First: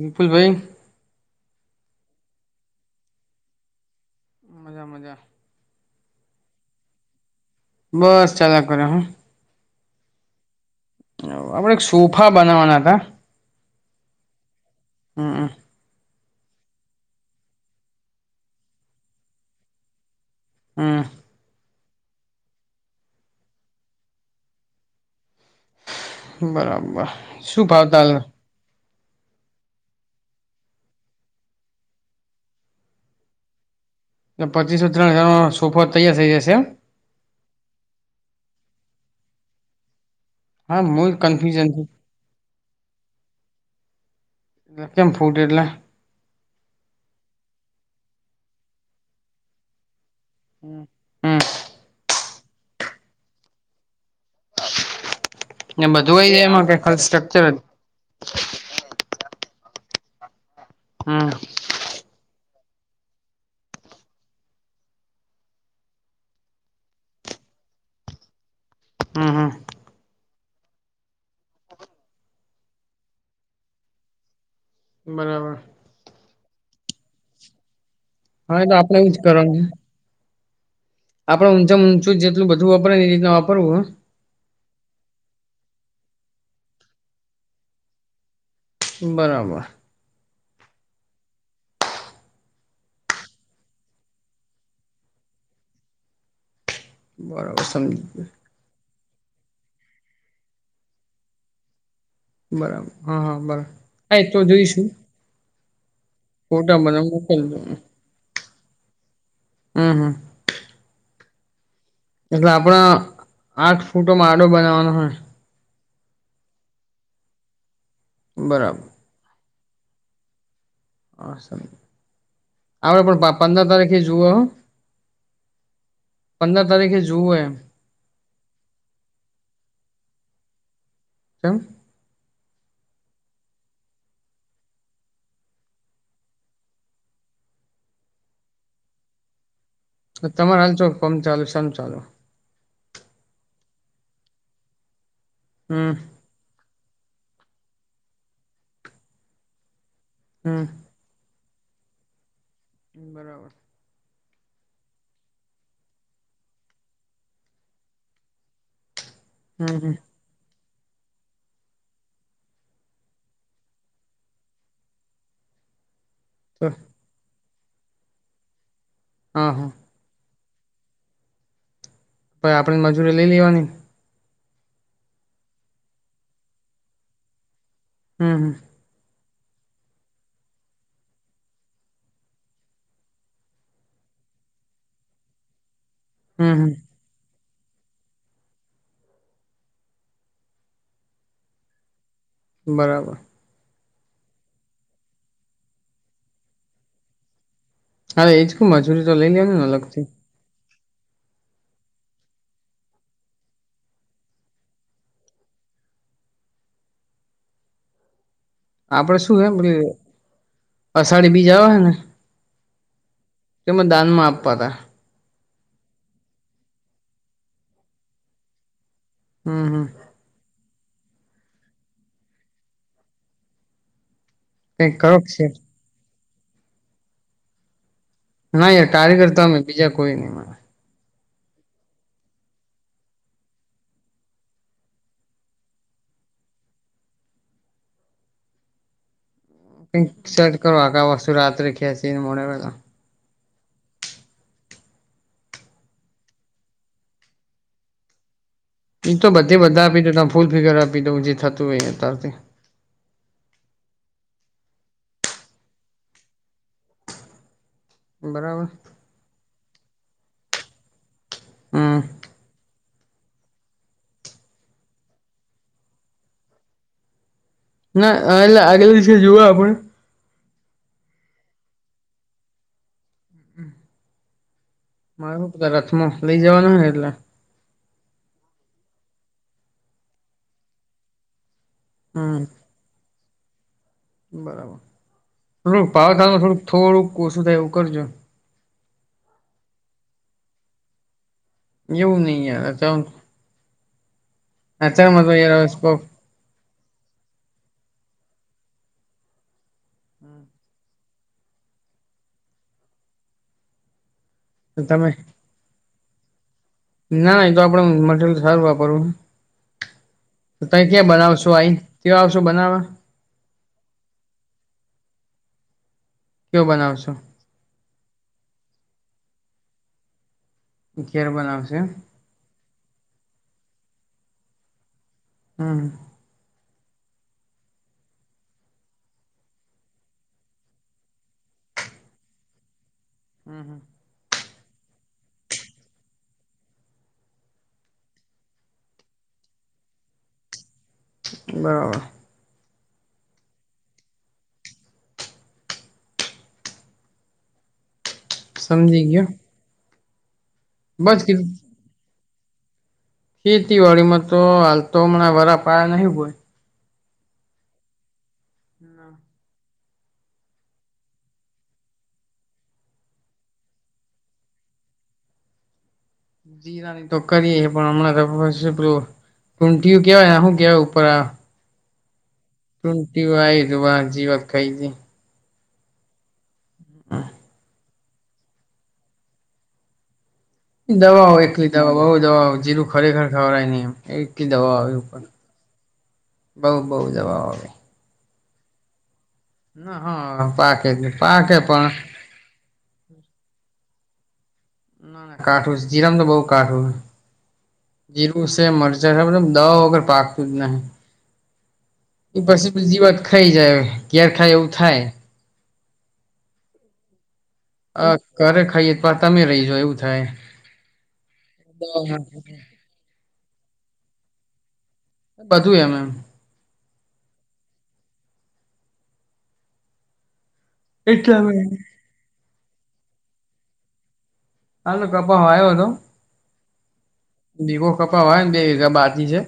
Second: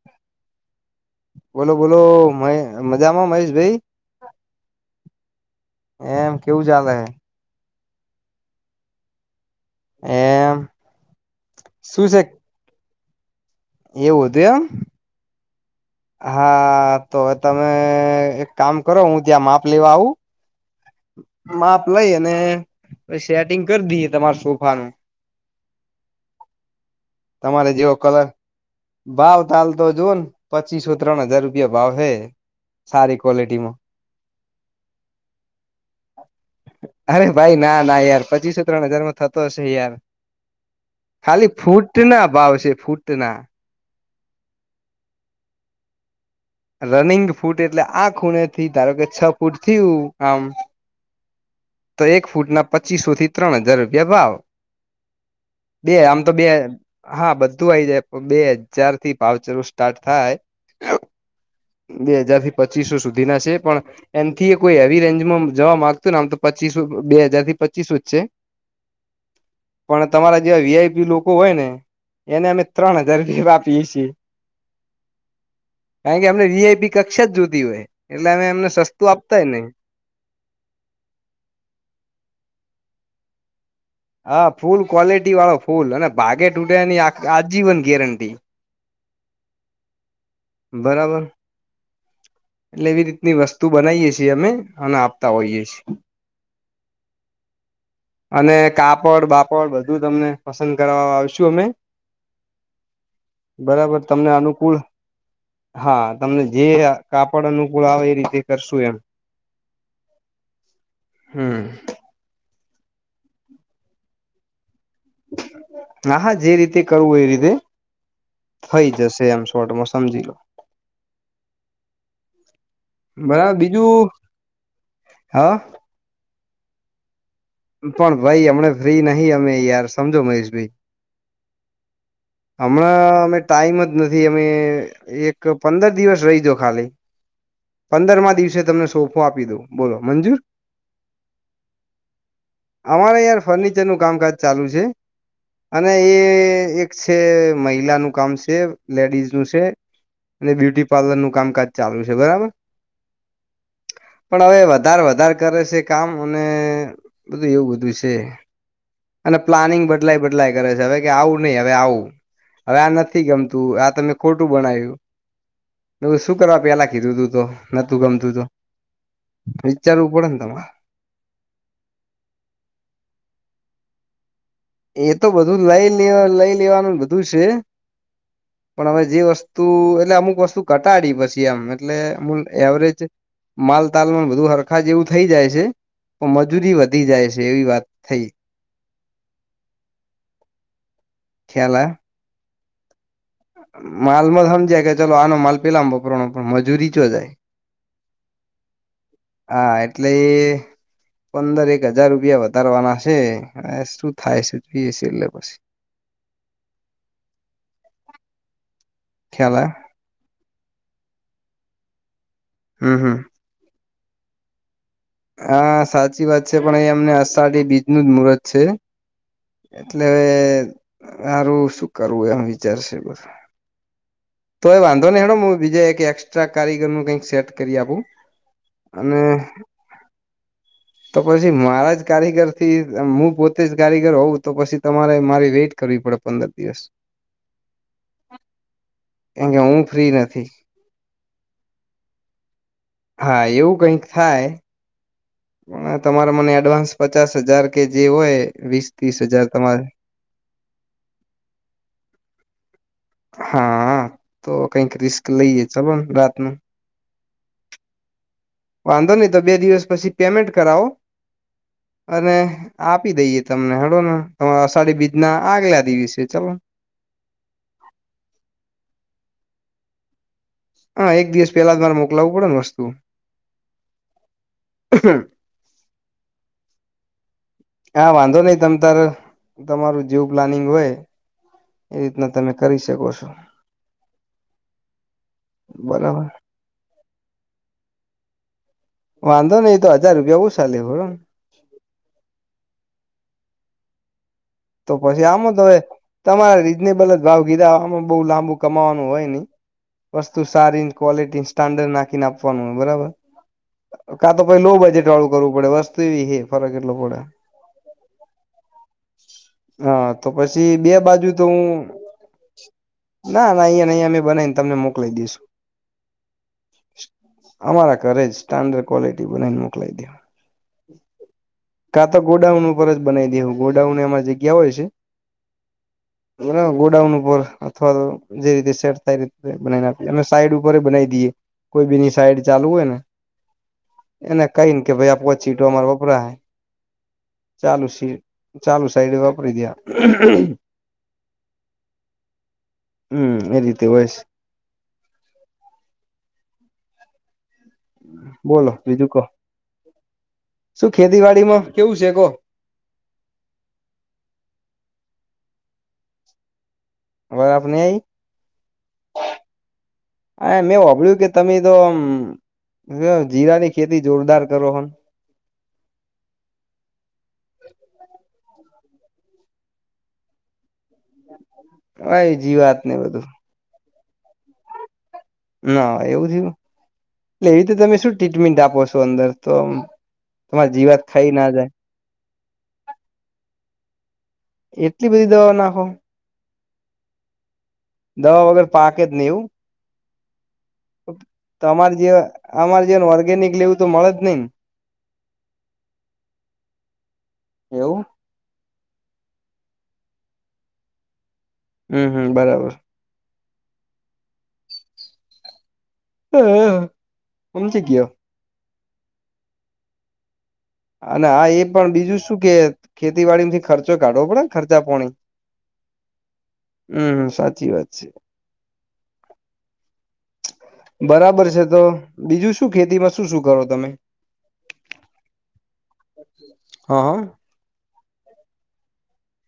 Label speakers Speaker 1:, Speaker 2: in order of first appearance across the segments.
Speaker 1: વિપુલભાઈ
Speaker 2: બોલો બોલો મહે મજામાં મહેશભઈ.
Speaker 1: મજા, મજા.
Speaker 2: એમ, કેવું ચાલે હે?
Speaker 1: બસ ચાલ્યા કરે હ.
Speaker 2: એમ?
Speaker 1: આપડે એક
Speaker 2: શું છે
Speaker 1: સોફા બનાવવાના હતા.
Speaker 2: એવું હતું એમ?
Speaker 1: હમ, હમ.
Speaker 2: હા તો તમે એક કામ કરો, હું ત્યાં માપ લેવા આવું?
Speaker 1: હમ.
Speaker 2: માપ લઈ અને સેટિંગ કરી દઈએ તમાર સોફાનું.
Speaker 1: હા બરાબર. શું
Speaker 2: તમારે જેવો કલર
Speaker 1: ભાવતા
Speaker 2: ભાવ તાલ તો જો ન, પચીસો ત્રણ હજાર રૂપિયા ભાવ હે. સારી ક્વોલિટી માં
Speaker 1: એ પચીસો ત્રણ હજારમાં સોફા તૈયાર થઈ જશે એમ?
Speaker 2: અરે ભાઈ ના ના યાર પચીસો ત્રણ હજાર માં થતો હશે યાર,
Speaker 1: હા હું
Speaker 2: ખાલી
Speaker 1: કન્ફ્યુઝન
Speaker 2: ફૂટ ફૂટના ભાવ છે ફૂટના
Speaker 1: એ કેમ ફૂટ એટલે
Speaker 2: રનિંગ ફૂટ એટલે આ ખૂણે થી ધારો કે છ ફૂટ થીયું આમ
Speaker 1: હમ
Speaker 2: તો એક ફૂટ ના પચીસો થી ત્રણ હજાર રૂપિયા ભાવ.
Speaker 1: હમ
Speaker 2: બે
Speaker 1: બધું
Speaker 2: આમ
Speaker 1: આઈ
Speaker 2: તો
Speaker 1: જાય
Speaker 2: બે
Speaker 1: એમાં કે ખાલી
Speaker 2: હા
Speaker 1: સ્ટ્રક્ચર જ
Speaker 2: બધું આઇ જાય. બે હજાર થી ભાવ ચલો સ્ટાર્ટ થાય
Speaker 1: હમ
Speaker 2: બે હજાર થી પચીસો સુધી ના છે પણ એન થી યે કોઈ હેવી રેન્જમાં જવા માંગતું ને આમ તો પચીસ બે હજાર થી પચીસ જ છે.
Speaker 1: હમ હમ.
Speaker 2: પણ તમારા જેવા વીઆઈપી લોકો હોય ને. એને અમે ત્રણ હજાર જેેવા આપીએ છીએ.
Speaker 1: બરાબર
Speaker 2: કારણ કે અમને વી આઈ પી કક્ષા જ જોતી હોય, એટલે અમે
Speaker 1: હા
Speaker 2: એમને
Speaker 1: તો આપડે
Speaker 2: સસ્તું
Speaker 1: એવું જ
Speaker 2: આપતા હોય નહ.
Speaker 1: આપડ ઊચા ઊંચું જેટલું બધું વાપરે એ રતના વાપરવું હ.
Speaker 2: હા ફૂલ ક્વોલિટી વાળો ફૂલ અને ભાગે તૂટે્યાની આજીવન ગેરંટી.
Speaker 1: બરાબર.
Speaker 2: બરાબર. એટલે એવી રીતની વસ્તુ બનાવીએ છીએ અમે અને આપતા હોઈએ છીએ.
Speaker 1: બરાબર સમ.
Speaker 2: અને કાપડ બાપડ બધું તમને પસંદ કરવા આવશુ અમે.
Speaker 1: બરાબર હા હા બરાબર આ
Speaker 2: તમને
Speaker 1: તો
Speaker 2: અનુકૂળ
Speaker 1: જોઈશું.
Speaker 2: હા તમને
Speaker 1: ફોટા
Speaker 2: જે
Speaker 1: મને
Speaker 2: કાપડ
Speaker 1: મોકલજો
Speaker 2: અનુકૂળ આવે એ રીતે કરશું એમ.
Speaker 1: હમ હમ.
Speaker 2: હમ.
Speaker 1: એટલે આપડ આઠ ફૂટો મા આડો બનાવવાનો હોય.
Speaker 2: હ હા જે રીતે કરવું એ રીતે,
Speaker 1: બરાબર
Speaker 2: થઈ જશે એમ. છોટમાં સમજી લો.
Speaker 1: હ સર આપડ પણ
Speaker 2: બરાબર
Speaker 1: પંદર તારીખે
Speaker 2: બીજું
Speaker 1: જુઓ.
Speaker 2: હા?
Speaker 1: પંદર તારીખે જુવું એમ.
Speaker 2: પણ ભાઈ અમને ફ્રી નહી અમે યાર સમજો મહેશ ભાઈ.
Speaker 1: ચ [unintelligible]
Speaker 2: હમણાં અમે ટાઈમ જ નથી અમે એક પંદર દિવસ રહીજો ખાલી. પંદરમાં દિવસે તમને સોફો આપી દો.
Speaker 1: તમારે હાલ ચો કોમ ચાલુ શમ ચાલુ.
Speaker 2: અમારે યાર ફર્નિચર નું કામકાજ ચાલુ છે.
Speaker 1: હમ
Speaker 2: અને એ એક છે મહિલાનું કામ છે લેડીઝ નું છે, અને
Speaker 1: હમ
Speaker 2: બ્યુટી પલન નું કામકાજ ચાલુ છે બરાબર.
Speaker 1: બરાબર.
Speaker 2: પણ હવે વધારે વધારે કરે છે કામ અને બધું એવું બધું છે, અને
Speaker 1: હમ
Speaker 2: પ્લાનિંગ
Speaker 1: હમ
Speaker 2: બદલાય બદલાય કરે છે હવે કે આવું નહી આવે. હવે આવું હવે, આ નથી ગમતું આ તમે ખોટું બનાય્યું. શું કરવા પેલા કીધું તું તો નતું ગમતું તો.
Speaker 1: હા હા
Speaker 2: વિચારવું પડે તમામાં.
Speaker 1: પ આપણે મજૂરી લઈ લેવાની.
Speaker 2: એ તો બધું લઈ લે લઈ લેવાનું બધું છે.
Speaker 1: હમ હમ.
Speaker 2: પણ હવે જે વસ્તુ એટલે અમુક વસ્તુ ઘટાડી પછી એમ એટલે અમ એવરેજ માલતાાલ બધું હરખા જેવું થઈ જાય છે, પણ
Speaker 1: હમ
Speaker 2: મજૂરી
Speaker 1: હમ
Speaker 2: વધી જાય છે એવી વાત થઈ. ખ્યાલ આયો?
Speaker 1: બરાબર.
Speaker 2: માલ માં સમજ્યા કે ચલો આનો માલ પેલામ વપરાનો પણ મજૂરી ચ જાય.
Speaker 1: હા એજ ક મજૂરી તો લઈ લે ને અલગથી.
Speaker 2: તે પંદર એક હજાર રૂપિયા વધારવાના છે હ શું થાય છે જોઈએ છે એટલે પછી
Speaker 1: આપડે શું
Speaker 2: ખ્યાલ
Speaker 1: કેમ
Speaker 2: આયો
Speaker 1: અષાઢી બીજ આવે હે ને
Speaker 2: હમ્મ હમ્મ
Speaker 1: કે દાન માં આપવા તા
Speaker 2: હા સાચી વાત છે પણ એ અમને આષાઠી બીજ નું જ મુહૂર્ત છે
Speaker 1: હમ હમ
Speaker 2: એટલે હવે મારું શું કરવું એમ વિચારશે બધું તો એ
Speaker 1: કઈક
Speaker 2: વાંધો
Speaker 1: કરો
Speaker 2: નને હેડ હું
Speaker 1: સેટ.
Speaker 2: બીજા એક એસ્ટ્રા કારીગર નું કંઈક સેટ કરી આપું
Speaker 1: ના યાર
Speaker 2: અને
Speaker 1: કારીગરતા અમે બીજા કોઈ નહીને
Speaker 2: તો પછી મારા જ કારીગરથી હું પોતે જ કારીગર હોઉં તો પછી તમારે મારે વેઇટ કરવી પડે પંદર દિવસ કેમ કે હું
Speaker 1: પિંક
Speaker 2: ફ્રી નથી
Speaker 1: સેટ કર હ ક વસ્તુ રત્રે ખેસી ને મો વળ
Speaker 2: હા એવું કઈક થાય પણ તમારે મને એડવાન્સ પચાસ હજાર કે જે હોય વીસ
Speaker 1: એ
Speaker 2: ત્રીસ
Speaker 1: તો
Speaker 2: હજાર
Speaker 1: બધે
Speaker 2: તમારે
Speaker 1: બધા આપી દઉ ત ફૂલ ફિગર આપી દઉં જે થતું હોય અતારથી
Speaker 2: હા તો કઈક રિસ્ક લઈએે ચલો ને રાત નુ
Speaker 1: બરાબર
Speaker 2: વાંધો નહી તો બે દિવસ પછી પેમેન્ટ કરાવો
Speaker 1: હમ
Speaker 2: અને આપી દઈએ તમને હડો ને અષાઢી બીજ ના આગલા દિવસે ચલો
Speaker 1: ના એટલે આગલા દિવસે જુઓ આપે
Speaker 2: હા એક દિવસ પેલા તમારે મોકલાવું પડે વસ્તુ [inaudible]
Speaker 1: તા રથમાં લઈ જવાનું હ એટલે
Speaker 2: હા વાંધો નઈ તમ તમારે તમારું જેવું પ્લાનિંગ હોય એ રીતના
Speaker 1: હમ
Speaker 2: તમે કરી શકો છો
Speaker 1: બરાબર થોડુંક
Speaker 2: બરાબર
Speaker 1: પાાવખાડમાં થોડુંક થોડુંક ઓછું થાય એવું કરજો
Speaker 2: વાંધો નહી તો હજાર રૂપિયા ઓછા લેવા બરોબર ને
Speaker 1: એવું નહી યાર હચમાં [unintelligible]
Speaker 2: તમારે રીઝનેબલ જ ભાવ ગિરામાં બહુ લાંબુ કમાવાનું હોય નહી વસ્તુ સારી ક્વલિટીને સ્ટાન્ડર્ડ નાખીને આપવાનું બરાબર કા તો પછી લો
Speaker 1: તમે
Speaker 2: બજેટ વાળું કરવું પડે વસ્તુ એવી હે ફરક એટલો પડે
Speaker 1: ના ના એ તો આપડે મટરિયલ સારું વાપરવું
Speaker 2: હા તો પછી
Speaker 1: તમે
Speaker 2: બે
Speaker 1: ક્યાં
Speaker 2: બાજુ તો
Speaker 1: બનાવશો
Speaker 2: હું
Speaker 1: આઈ કવા આવશો બનાવવા
Speaker 2: ના ના અહીંયા નહીયા અમે બનાવીને તમને મોકલાલી દઈશું
Speaker 1: કઓ બનાવંશો
Speaker 2: અમારા ઘરે જ સ્ટાન્ડર્ડ ક્વલિટી બનાવીને મોકલાઈ દે
Speaker 1: ઘેર બનાવશે
Speaker 2: કા તો ગોડાઉન ઉપર જ બનાવી દેવું ગોડાઉન એ જગ્યા હોય છે
Speaker 1: હમ્મ
Speaker 2: ગોડાઉન ઉપર અથવા તો જે રીતે સેટ થાય એ રીતે બનાવીનેએ ને આપીયે અમે સાઈડ ઉપર બનાવી દઈએ કોઈ બીજી સાઈડ ચાલુ હોય ને
Speaker 1: હમ્મ
Speaker 2: એને કઈ ને કે ભાઈ આપો ચીટો અમારે વપરા હે ચાલુ સી ચાલુ સાઈડ એ વાપરી દયા.
Speaker 1: બરાબર
Speaker 2: હમ... એ રીતે હોય છે. બોલો
Speaker 1: સમજી
Speaker 2: બીજું કો,
Speaker 1: ગયો
Speaker 2: શું
Speaker 1: બસ
Speaker 2: ખેતીવાડી માં કેવું છે કો.
Speaker 1: ખેતીવાડી માં તો, હાલ તો હમણાં વરા પાયા નહિ હોય.
Speaker 2: અવે આપની [unintelligible]
Speaker 1: હમ..
Speaker 2: હા મેં સાંભળ્યું કે, તમે તો ઓમ. જીરા ની ખેતી જોરદાર કરો હો ન.
Speaker 1: જીરાની તો કરીએ, પણ હમણાં તો પેલું શું ઘૂટિયું કેવાયને શું કેવાય ઉપર આવે
Speaker 2: હ એ જીવાત. ને બધું
Speaker 1: ઘૂંટિયું આઈ ગયું એવા, જીવાત ખાઇ જ જાય.
Speaker 2: ના, એવું થયું, એટલે એવી તો તમે શું ટ્રીટમેન્ટ આપો છો અંદર તો તમારી જીવાત ખાઈ
Speaker 1: દવાઓ
Speaker 2: ના
Speaker 1: એકલી
Speaker 2: જાય
Speaker 1: દવા, બઉુ દવાઓ જીલું ખરેખર ખવાઈ નઈ એમ એકલી દવા.
Speaker 2: એટલી બધી દવા નાખો.
Speaker 1: બઉુ -બઉુ દવાઓ આવે.
Speaker 2: દવા વગર પાકે જ નઈ એવું.
Speaker 1: ના, હ.. પા
Speaker 2: તમારે જેવા, અમારે જેવા ને ઓર્ગેનિક લેવું તો મળે જ નઈ ને
Speaker 1: ના.. ના કાઠું જીરા મા તો બહું કાઠું હ.
Speaker 2: એવું
Speaker 1: જીરું છે, મરચા છે, મતલબ દવા વગર પાકતું જ નહી.
Speaker 2: હમ હમ
Speaker 1: ઉપર
Speaker 2: બરાબર
Speaker 1: થી બીજી વાત ખાઈ જાય, ઘેર ખાય એવું થાય.
Speaker 2: હમ.
Speaker 1: અ.. ઘરે ખાઈએ પણ, તમે રહી જો એવું થાય.
Speaker 2: અને આ એ પણ બીજું શું કે, ખેતીવાડી માંથી ખર્ચો કાઢવો પડે, ખર્ચા-પોણી.
Speaker 1: બધું એમ એમ.
Speaker 2: હમ.. સાચી વાત છે.
Speaker 1: એટલા
Speaker 2: બરાબર
Speaker 1: મે
Speaker 2: છે તો, બીજું શું ખેતીમાં શું-શું કરો તમે?
Speaker 1: હા કપા હ આવ્યો હતો [unintelligible]
Speaker 2: હા હા..
Speaker 1: દીવો કપા હોય ને બેજા બા [unintelligible]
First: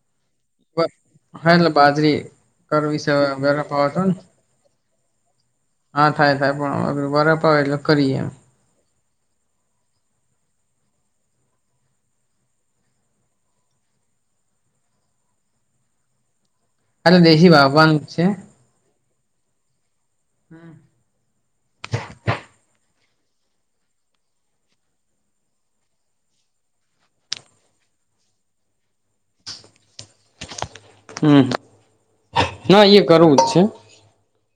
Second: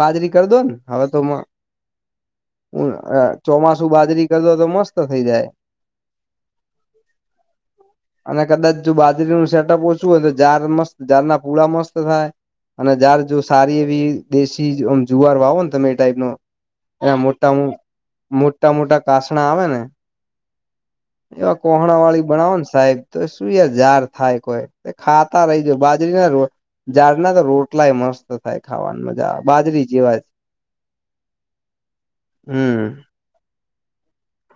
Speaker 2: બાજરી કરી દો ને, હવે તો.. મ
Speaker 1: હા એટલે બાજરી કરવી છે હવે,
Speaker 2: હ..
Speaker 1: બરફ
Speaker 2: ચોમાસું
Speaker 1: આવતો ને
Speaker 2: બાજરી કર દો તો મસ્ત થઇ જાય.
Speaker 1: હા, થાય-થાય પણ બરાપ આવેે એટલે કરીએ એમ.
Speaker 2: અને કદાચ જો બાજરીનું સેટઅપ ઓછું હોય તોજાર મસ્ત, જાર ના પૂળા મસ્ત થાય. અને જાર જો સારી એવી, દેશી ઓમ જુવાર વાવો ને તમે એ ટાઈપનો એ
Speaker 1: એટલે દેશી
Speaker 2: મોટા..
Speaker 1: વાવવાનું જ છે
Speaker 2: મોટા-મોટા કાસણા આવે ને?
Speaker 1: હમ
Speaker 2: એવા કોહણા વાળી બનાવો ને સાહેબ, તો શું એ જાર થાય કોઈ. ખાતા રહી જાવ બાજરી ના રોટલા. જારના તો રોટલા ય મસ્ત થાય ખાવાની મજા આવે, બાજરી જેવા જ.
Speaker 1: હમ.. ના
Speaker 2: હમ
Speaker 1: એ કરવું જ છે.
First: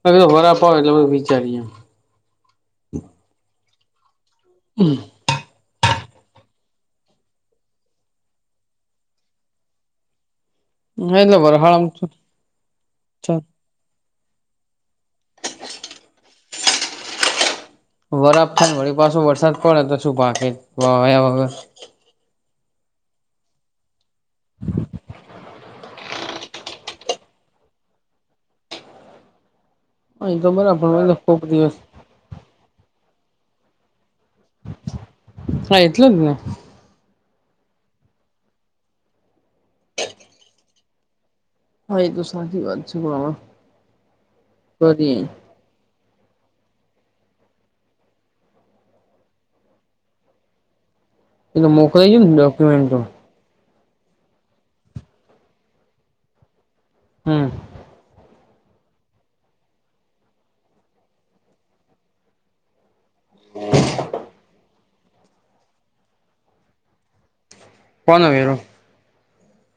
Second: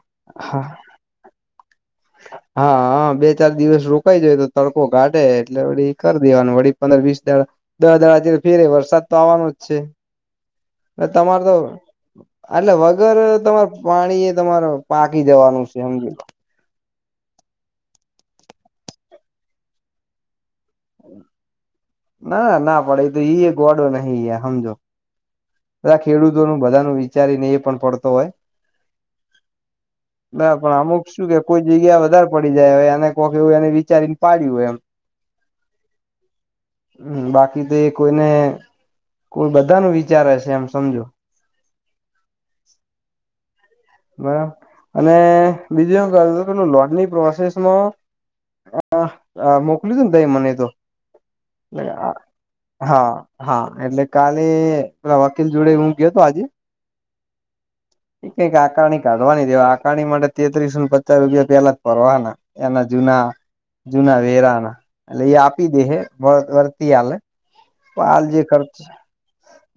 Speaker 1: અ તો વરાપ આવે એટલે બધું વિચારીએ.
Speaker 2: હા-હા, બે-ચાર દિવસ રોકાઈ જાય તો તડકો ઘાટે એટલેી વળી કરી દેવાનું વળી પંદર વીસ દાડા, દસ દાડા ફેરે વરસાદ તો આવવાનો જ છે.
Speaker 1: એટલે
Speaker 2: તમાર તો
Speaker 1: વરહાળામાં
Speaker 2: એટલે વગર તમાર પાણી એ તમારે પાકી જવાનું છે હમજીલો.
Speaker 1: [inaudible] વરાપખાન વળી પાછો વરસાદ પડે તો શું પાકે.? વાવ્યા વગર.
Speaker 2: ના ના પડે તો ઈ એક વાડો નહી હમજો. બધા ખેડૂતોનું બધાનું વિચારી ને એ પણ પડતો હોય.
Speaker 1: હા એ તો
Speaker 2: ના પણ
Speaker 1: બરાબર
Speaker 2: અમુક
Speaker 1: એ તો
Speaker 2: શું કે?
Speaker 1: કોક
Speaker 2: કોઈ
Speaker 1: દિવસ
Speaker 2: જગ્યા વધારે પડી જાય. એને કોક એવું એને વિચારીને પાડ્યું હોય એમ.
Speaker 1: હા એટલે ને,
Speaker 2: હમ બાકી તો કોઈને. કોઈ બધા નુ વિચારે છે એમ સમજો.
Speaker 1: હા એ તો સાચી વાત છે મામા.
Speaker 2: બરાબર અને બીજું એ કર લોનની પ્રોસેસમાં હ મોકલ્યું હતું ને તઈ મને તો.
Speaker 1: એ તો મોકલાઈ ગયું ને ડોક્યુમેન્ટો
Speaker 2: હા હા એટલે કાલે પેલા વકીલ જોડે હું ગયો હતો આજે
Speaker 1: હમ
Speaker 2: એ કઈક આકારણી કાઢવાની દેવા આકારણી માટે તેત્રીસ ને પચાસ રૂપિયા પેલા ભરવાના. એના જૂના જૂના વેરા ના. એટલે એ આપી દે હ વર્તી આલે તો હાલ
Speaker 1: કોનો
Speaker 2: જે
Speaker 1: વેરો
Speaker 2: ખર્ચ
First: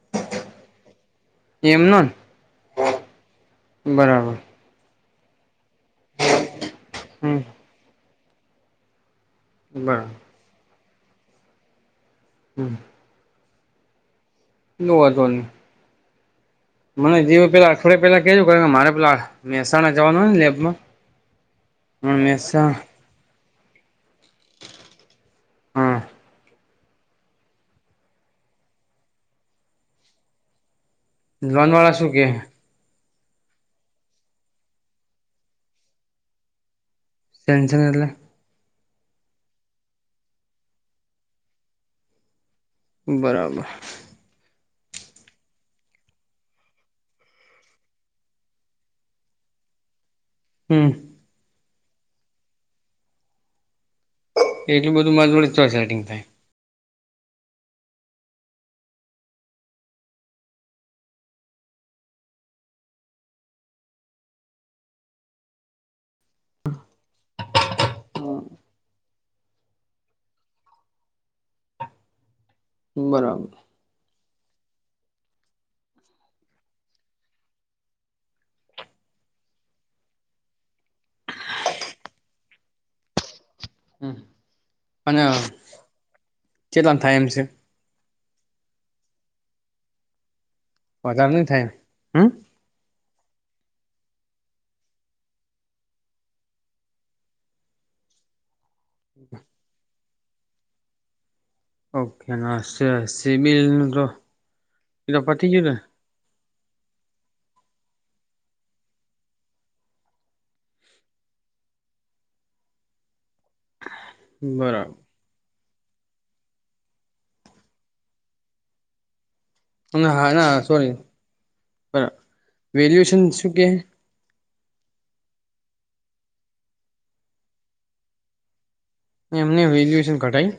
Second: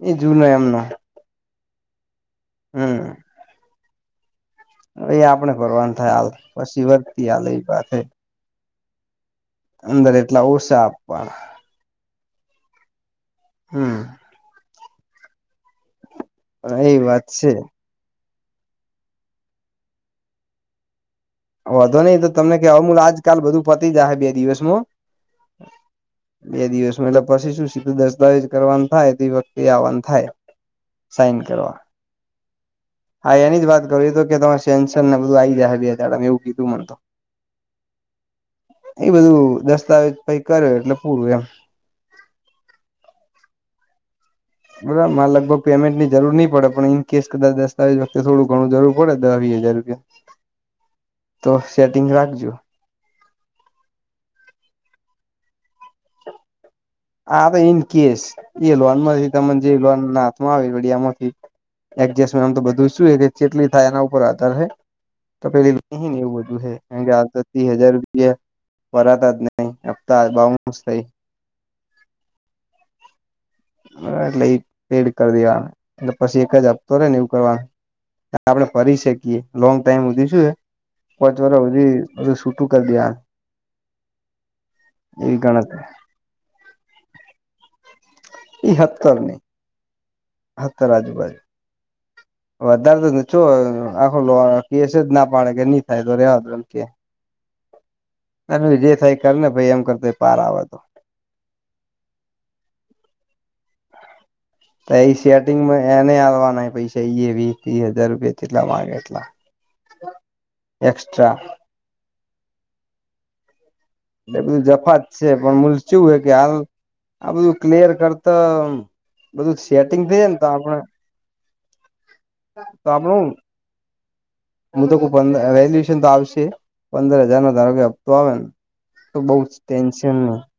Speaker 2: એ જુ ન એમનો.
Speaker 1: એમનો?
Speaker 2: હમ
Speaker 1: બરાબર,
Speaker 2: એ આપડે ભરવાનું થાય. હાલ પછી વતી
Speaker 1: હમ
Speaker 2: હાલ એ પાસે અંદર
Speaker 1: બરાબર
Speaker 2: એટલા ઓસા આપવાના.
Speaker 1: હમ
Speaker 2: હમ
Speaker 1: નવા ધોની?
Speaker 2: એ
Speaker 1: મને
Speaker 2: વાત
Speaker 1: જેવ
Speaker 2: છે
Speaker 1: પેલા અઠવાડિયા પેલા કેજે મારે પેલા મહેસાણા જવાનું હોય ને લેબમાં
Speaker 2: વધો
Speaker 1: હ
Speaker 2: નહી તો તમને
Speaker 1: મહેસાણા
Speaker 2: કેમલ આજકાલ બધું પતી જાયશે બે દિવસમાં.
Speaker 1: હા
Speaker 2: બે દિવસમાં એટલે પછી શું સીધું દસ્તાવેજ કરવાનું થાય તે વખતે આવવાનું થાય. સાઇન
Speaker 1: લોન
Speaker 2: કરવા.
Speaker 1: વાળા શું કે
Speaker 2: હા એની જ વાત કરવી તો કેરે સેન્શન ને બધું આવી જાય બે દાડામાં એવું કીધું મને તો.
Speaker 1: ટેનશન એટલે?
Speaker 2: એ બધું દસ્તાવેજ કઈ કરે એટલે પૂરું એમ.
Speaker 1: બરાબર.
Speaker 2: બરાબર મારે લગભગ પેમેન્ટની જરૂર નહીં પડે. પણ ઇન કેસ કદા દતાવેજ વખતે થોડું ઘણું જરૂર પડે દહ વીહ હજાર રૂપિયા.
Speaker 1: હમ
Speaker 2: તો સેટિંગ રાખજો.
Speaker 1: એટલું બધું મારી જોડે ચયા થી નીકળે?
Speaker 2: હા તો ઈન કેસ એ લોન માંથી તને જે લોન ના હાથમાં આવે વડિયામાંથી એડજસ્ટમેન્ટ આમ તો બધું શું કે ચેટલી થાય એના ઉપર આધાર છે. તો પેલી નહી ને એવું બધું હે કેમકે કે આટલા તો તીહ હજાર રૂપિયા ભરાતા જ નહી હપતા બાઉસ થાય.
Speaker 1: બરાબર,
Speaker 2: એટલે એ પેડ કરી દેવાનું એટલે પછી એક જ અપતો રે ને એવું કરવાનું. આપડે ફરી શકીએ. લોંગ ટાઈમધી શુંએ? પચ વરસ હૂધી સુટું કરી દેવાનું.
Speaker 1: હમ્મ અને
Speaker 2: એવી ગણતરી
Speaker 1: કેટલા નુ થાય એમ છે?
Speaker 2: એઈ હતર. હતર
Speaker 1: વધારે
Speaker 2: આજુબજુ
Speaker 1: નહી થાય હમ
Speaker 2: વધારે નતોને આખો કેશ જ ના પાડે કે નઈ થાય તો રેવા દો એમ કે. જે થાય કર ને ભાઈ એમ કરતો પાર આવ
Speaker 1: ઓકે હ સી સીબીલ તો
Speaker 2: એ
Speaker 1: તો પતી ગયું
Speaker 2: સેટિંગમાં એને આવવાના પૈસા એ વીસ હજાર રૂપિયા જેટલા માંગે એટલા એક્સ્ટસ્ટ્રા એ
Speaker 1: ને
Speaker 2: બીધું જફત
Speaker 1: બરાબર
Speaker 2: છે પણ મલચું હ કે હાલ આ બધું ક્લયર કરતા બધું સેટિંગ
Speaker 1: ના
Speaker 2: થઈ
Speaker 1: હા
Speaker 2: ને તો
Speaker 1: ના
Speaker 2: આપણે
Speaker 1: સોરી
Speaker 2: તો આપણું
Speaker 1: હું કે
Speaker 2: હું તો પ વેલ્યુશન તો આવશે પંદર હજાર નો ધારો કે હપતો આવે ને તો બઉ જ
Speaker 1: એમને વેલ્યુએશન
Speaker 2: ટેન્શન
Speaker 1: ઘટાય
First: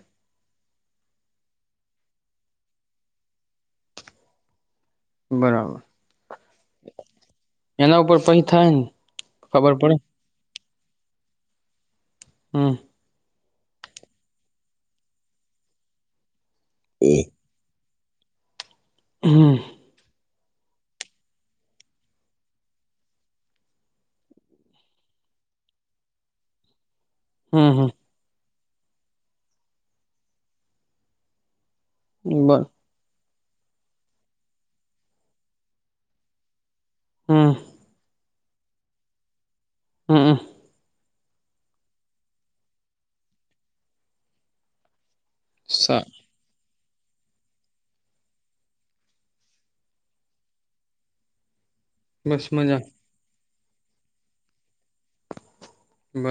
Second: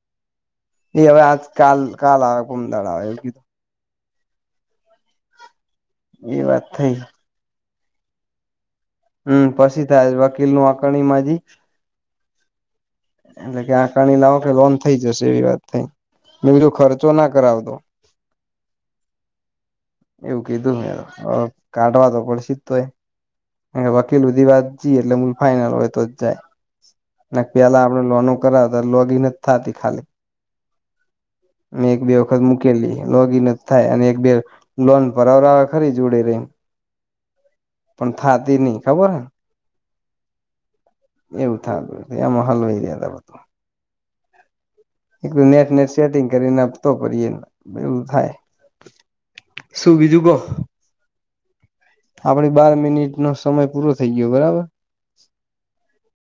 Speaker 2: એ હવે આજ કાલ કાલ આવે કોમદાડા આવે એવધ
Speaker 1: બરાબર
Speaker 2: એ વાત થઈ
Speaker 1: એના ઉપર પઈ થાય ને
Speaker 2: હમ્મ
Speaker 1: ખબર
Speaker 2: પછી
Speaker 1: પડે
Speaker 2: થાય વકીલ નું આકણીમાંજી
Speaker 1: હમ્મ
Speaker 2: એટલે કે આંકણી લાવ કે લોન થઈ જશે એવી વાત થઈ મે બીજું ખર્ચો ના કરાવતો
Speaker 1: હમ્મ
Speaker 2: એવું કીધું મે કાઢવા તો પણ સે તોય વકીલ હુધી વાત જીએ એટલે મલ ફાાઈનલ હોય તો જ જાય ના
Speaker 1: હમ
Speaker 2: પેલા
Speaker 1: હમ
Speaker 2: આપણે લોનું કરાવ હતા લોગીન જ થતી ખાલી મે એક બે વખત
Speaker 1: બર
Speaker 2: મુૂકેલી લોગી નથી થાય અને એક બે લોન પરવડ ખરી ઉડી રહીને
Speaker 1: હમ
Speaker 2: પણ થાતી નહી ખબર હ
Speaker 1: હમ્મ
Speaker 2: એવું થાત એવા હાલઈ રહ્યાતા એકું નેટ નેટ
Speaker 1: સા
Speaker 2: સેટિંગ કરીને આપતો પ એલું થાય શું બીજું કહો
Speaker 1: બસ
Speaker 2: આપડી બાર
Speaker 1: મજા
Speaker 2: મિનિટ નો સમય પૂરો થઇ ગયો બરાબર
Speaker 1: બ